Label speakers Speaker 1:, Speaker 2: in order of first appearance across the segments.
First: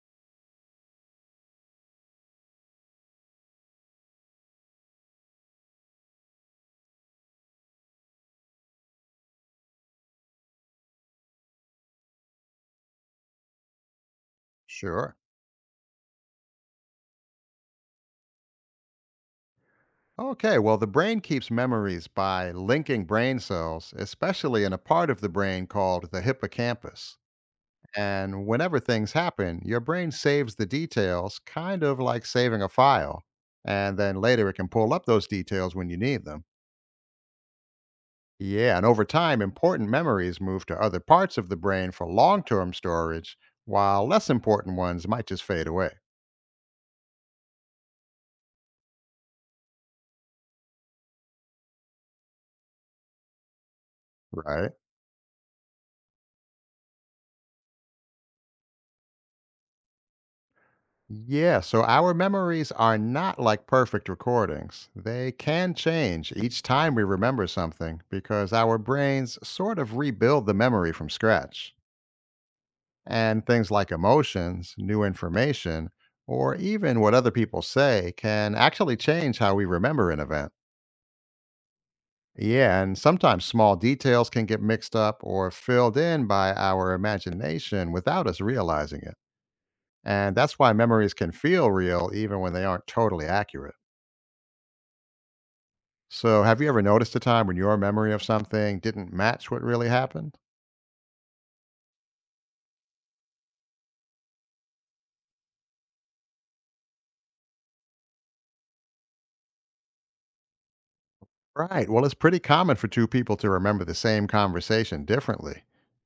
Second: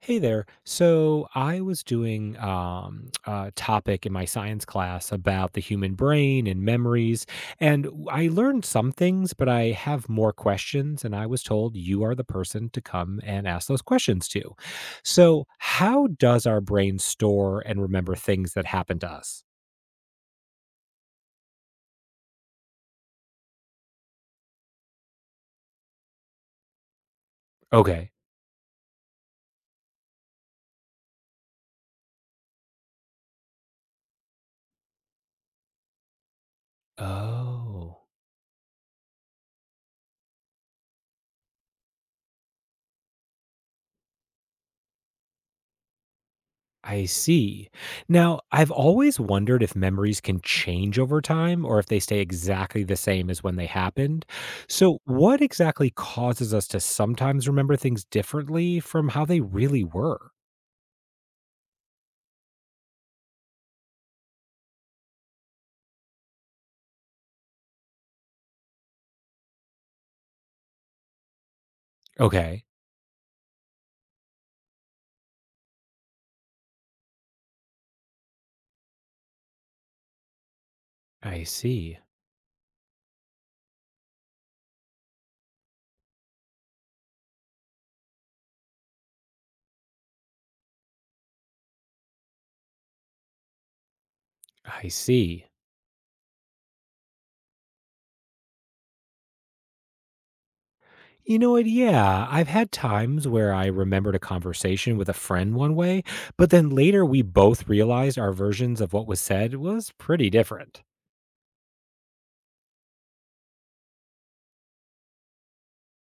Speaker 1: Hey there. So I was doing a topic in my science class about the human brain and memories, and I learned some things, but I have more questions, and I was told you are the person to come and ask those questions to.
Speaker 2: Sure.
Speaker 1: So, how does our brain store and remember things that happen to us?
Speaker 2: Okay, well, the brain keeps memories by linking brain cells, especially in a part of the brain called the hippocampus.
Speaker 1: Okay.
Speaker 2: And whenever things happen, your brain saves the details, kind of like saving a file. And then later it can pull up those details when you need them.
Speaker 1: Oh.
Speaker 2: Yeah, and over time, important memories move to other parts of the brain for long term storage, while less important ones might just fade away,
Speaker 1: I see. Now, I've always wondered if memories can change over time or if they stay exactly the same as when they happened.
Speaker 2: right?
Speaker 1: So, what exactly causes us to sometimes remember things differently from how they really were?
Speaker 2: Yeah, so our memories are not like perfect recordings. They can change each time we remember something because our brains sort of rebuild the memory from scratch.
Speaker 1: Okay.
Speaker 2: And things like emotions, new information, or even what other people say can actually change how we remember an event.
Speaker 1: I see.
Speaker 2: Yeah, and sometimes small details can get mixed up or filled in by our imagination without us realizing it. And that's why memories can feel real even when they aren't totally accurate.
Speaker 1: I see.
Speaker 2: So, have you ever noticed a time when your memory of something didn't match what really happened?
Speaker 1: You know what? Yeah, I've had times where I remembered a conversation with a friend one way, but then later we both realized our versions of what was said was pretty different.
Speaker 2: Right. Well, it's pretty common for two people to remember the same conversation differently.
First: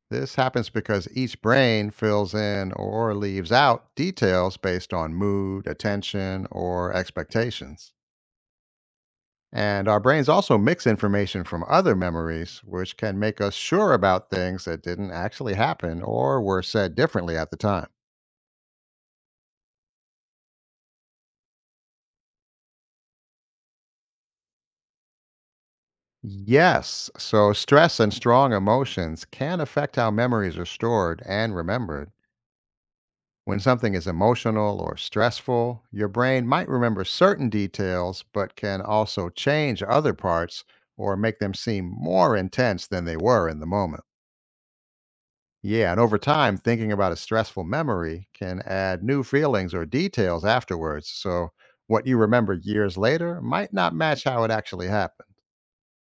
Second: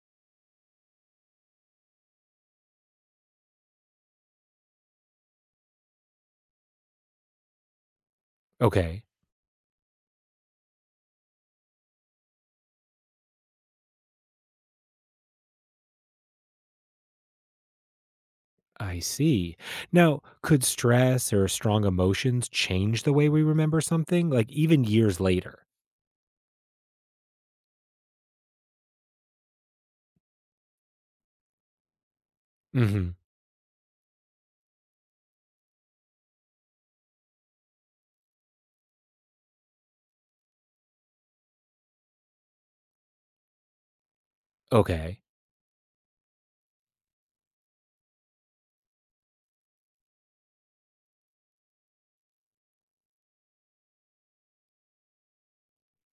Speaker 2: This happens because each brain fills in or leaves out details based on mood, attention, or expectations.
Speaker 1: Okay.
Speaker 2: And our brains also mix information from other memories, which can make us sure about things that didn't actually happen or were said differently at the time.
Speaker 1: I see. Now, could stress or strong emotions change the way we remember something, like even years later?
Speaker 2: Yes, so stress and strong emotions can affect how memories are stored and remembered.
Speaker 1: Hmm.
Speaker 2: When something is emotional or stressful, your brain might remember certain details, but can also change other parts or make them seem more intense than they were in the moment.
Speaker 1: Okay.
Speaker 2: Yeah, and over time, thinking about a stressful memory can add new feelings or details afterwards. So, what you remember years later might not match how it actually happened.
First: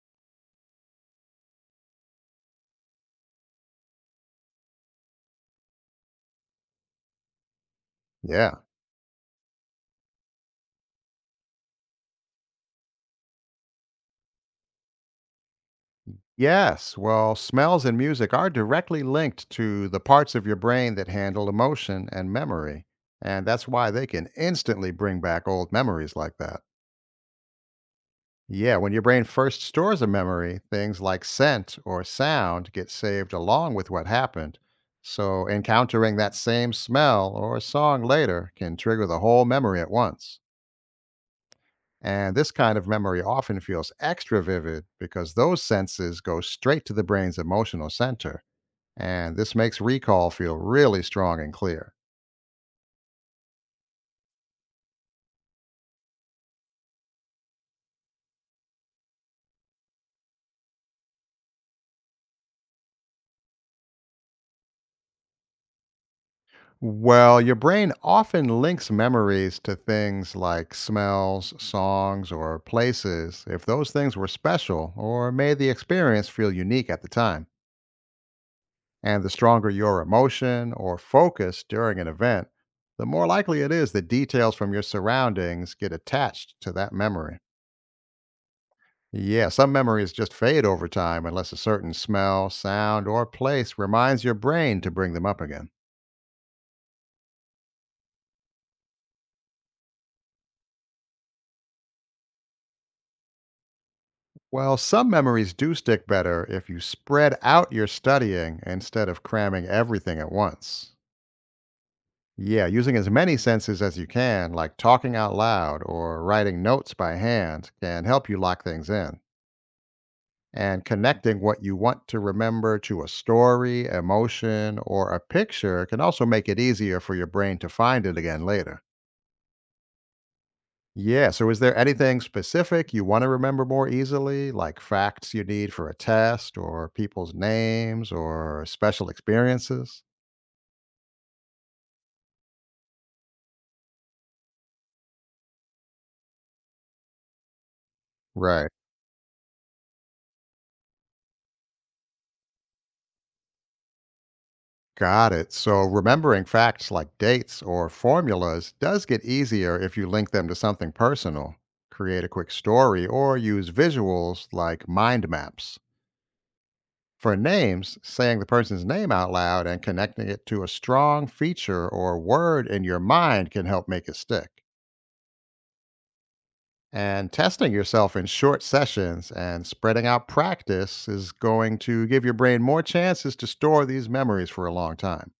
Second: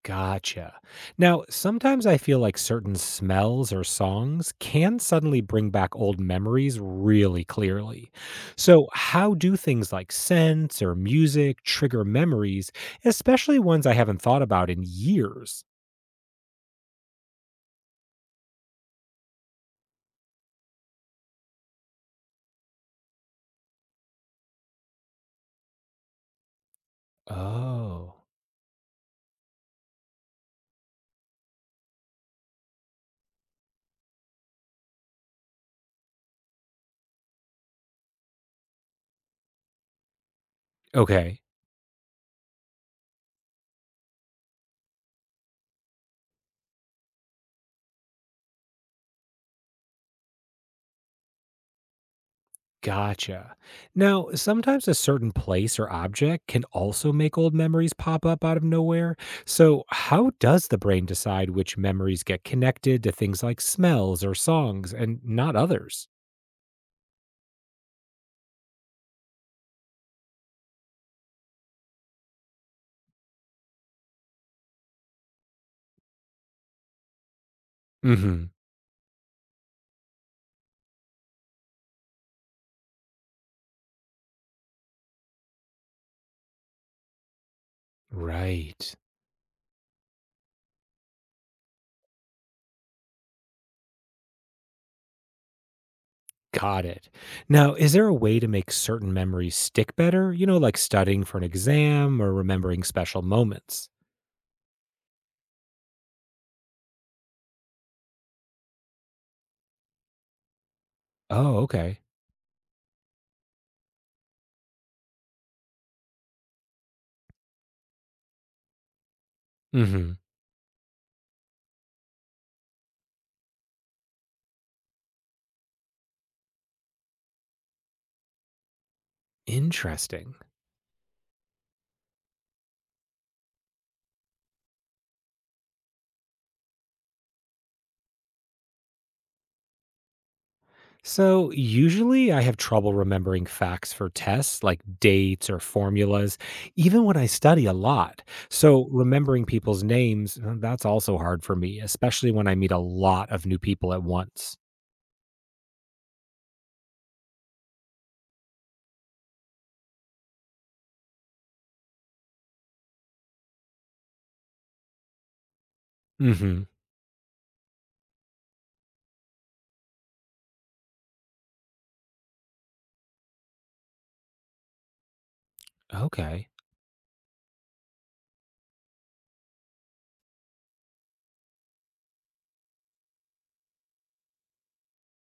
Speaker 1: Gotcha. Now, sometimes I feel like certain smells or songs can suddenly bring back old memories really clearly.
Speaker 2: Yeah.
Speaker 1: So, how do things like scents or music trigger memories, especially ones I haven't thought about in years?
Speaker 2: Yes, well, smells and music are directly linked to the parts of your brain that handle emotion and memory. And that's why they can instantly bring back old memories like that.
Speaker 1: Oh,
Speaker 2: Yeah, when your brain first stores a memory, things like scent or sound get saved along with what happened. So encountering that same smell or song later can trigger the whole memory at once.
Speaker 1: okay.
Speaker 2: And this kind of memory often feels extra vivid because those senses go straight to the brain's emotional center, and this makes recall feel really strong and clear.
Speaker 1: Gotcha. Now, sometimes a certain place or object can also make old memories pop up out of nowhere. So, how does the brain decide which memories get connected to things like smells or songs and not others?
Speaker 2: Well, your brain often links memories to things like smells, songs, or places if those things were special or made the experience feel unique at the time.
Speaker 1: Hmm.
Speaker 2: And the stronger your emotion or focus during an event, the more likely it is that details from your surroundings get attached to that memory.
Speaker 1: Right.
Speaker 2: Yeah, some memories just fade over time unless a certain smell, sound, or place reminds your brain to bring them up again.
Speaker 1: Got it. Now, is there a way to make certain memories stick better? You know, like studying for an exam or remembering special moments?
Speaker 2: Well, some memories do stick better if you spread out your studying instead of cramming everything at once.
Speaker 1: Oh, okay.
Speaker 2: Yeah, using as many senses as you can, like talking out loud or writing notes by hand, can help you lock things in.
Speaker 1: Hmm.
Speaker 2: And connecting what you want to remember to a story, emotion, or a picture can also make it easier for your brain to find it again later.
Speaker 1: Interesting.
Speaker 2: Yeah. So, is there anything specific you want to remember more easily, like facts you need for a test, or people's names, or special experiences?
Speaker 1: So, usually I have trouble remembering facts for tests like dates or formulas, even when I study a lot.
Speaker 2: Right.
Speaker 1: So, remembering people's names, that's also hard for me, especially when I meet a lot of new people at once.
Speaker 2: Got it. So, remembering facts like dates or formulas does get easier if you link them to something personal, create a quick story, or use visuals like mind maps.
Speaker 1: Mhm.
Speaker 2: For names, saying the person's name out loud and connecting it to a strong feature or word in your mind can help make it stick.
Speaker 1: Okay.
Speaker 2: And testing yourself in short sessions and spreading out practice is going to give your brain more chances to store these memories for a long time.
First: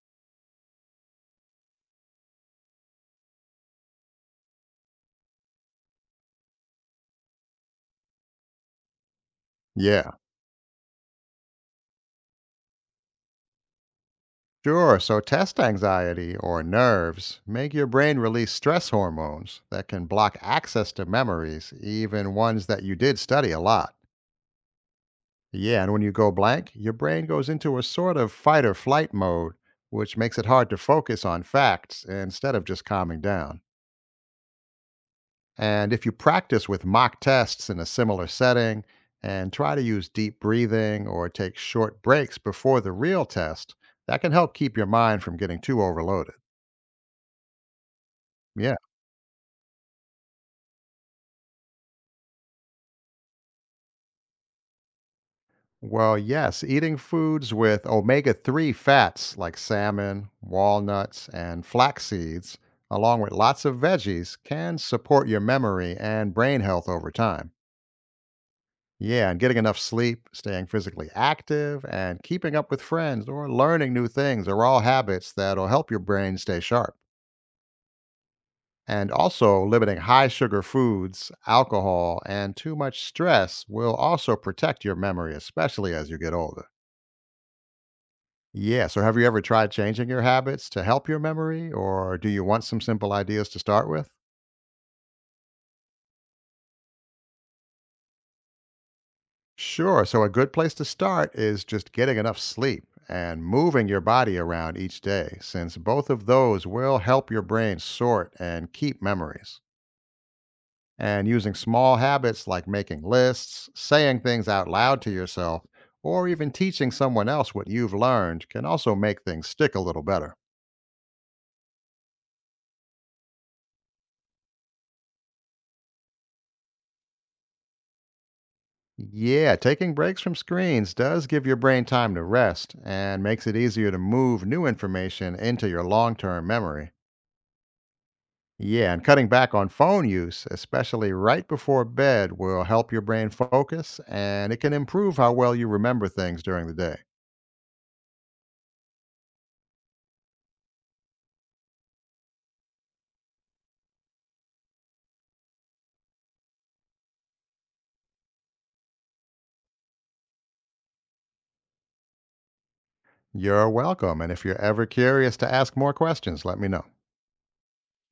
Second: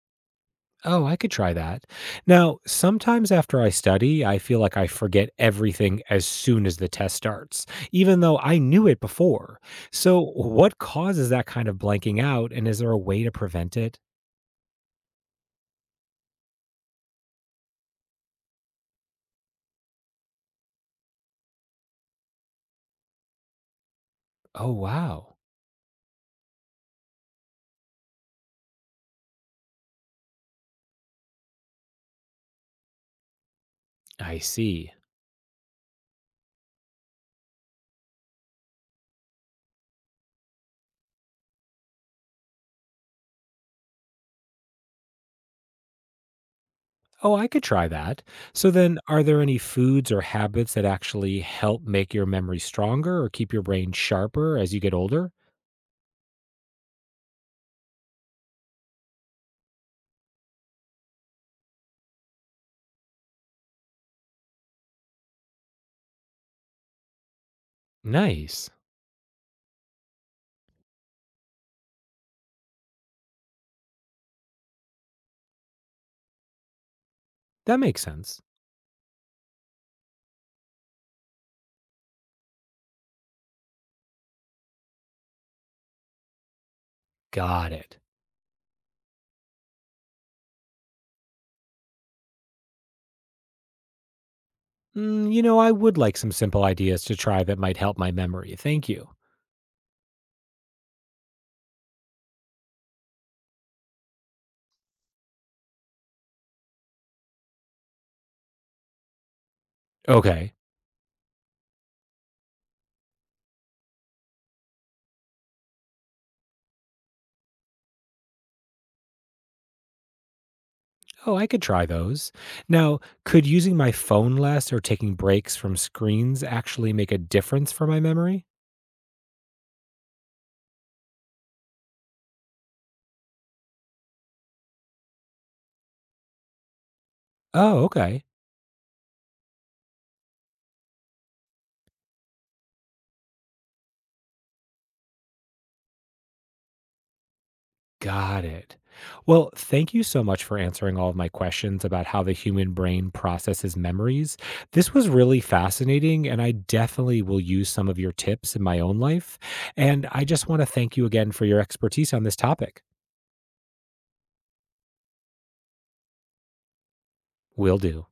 Speaker 1: Oh, I could try that. Now, sometimes after I study, I feel like I forget everything as soon as the test starts, even though I knew it before.
Speaker 2: Yeah,
Speaker 1: So, what causes that kind of blanking out and is there a way to prevent it?
Speaker 2: sure. So, test anxiety or nerves make your brain release stress hormones that can block access to memories, even ones that you did study a lot.
Speaker 1: Oh, wow.
Speaker 2: Yeah, and when you go blank, your brain goes into a sort of fight or flight mode, which makes it hard to focus on facts instead of just calming down.
Speaker 1: I see.
Speaker 2: And if you practice with mock tests in a similar setting and try to use deep breathing or take short breaks before the real test, that can help keep your mind from getting too overloaded.
Speaker 1: Oh, I could try that. So
Speaker 2: Yeah.
Speaker 1: then, are there any foods or habits that actually help make your memory stronger or keep your brain sharper as you get older?
Speaker 2: Well, yes, eating foods with omega 3 fats like salmon, walnuts, and flax seeds, along with lots of veggies, can support your memory and brain health over time.
Speaker 1: Nice.
Speaker 2: Yeah, and getting enough sleep, staying physically active, and keeping up with friends or learning new things are all habits that'll help your brain stay sharp.
Speaker 1: That makes sense.
Speaker 2: And also, limiting high sugar foods, alcohol, and too much stress will also protect your memory, especially as you get older.
Speaker 1: Got it.
Speaker 2: Yeah, so have you ever tried changing your habits to help your memory, or do you want some simple ideas to start with?
Speaker 1: Mm, you know, I would like some simple ideas to try that might help my memory. Thank you.
Speaker 2: Sure. So, a good place to start is just getting enough sleep and moving your body around each day, since both of those will help your brain sort and keep memories.
Speaker 1: Okay.
Speaker 2: And using small habits like making lists, saying things out loud to yourself, or even teaching someone else what you've learned can also make things stick a little better.
Speaker 1: Oh, I could try those. Now, could using my phone less or taking breaks from screens actually make a difference for my memory?
Speaker 2: Yeah, taking breaks from screens does give your brain time to rest and makes it easier to move new information into your long term memory.
Speaker 1: Oh, okay.
Speaker 2: Yeah, and cutting back on phone use, especially right before bed, will help your brain focus and it can improve how well you remember things during the day.
Speaker 1: Got it. Well, thank you so much for answering all of my questions about how the human brain processes memories. This was really fascinating, and I definitely will use some of your tips in my own life. And I just want to thank you again for your expertise on this topic.
Speaker 2: You're welcome. And if you're ever curious to ask more questions, let me know.
Speaker 1: Will do.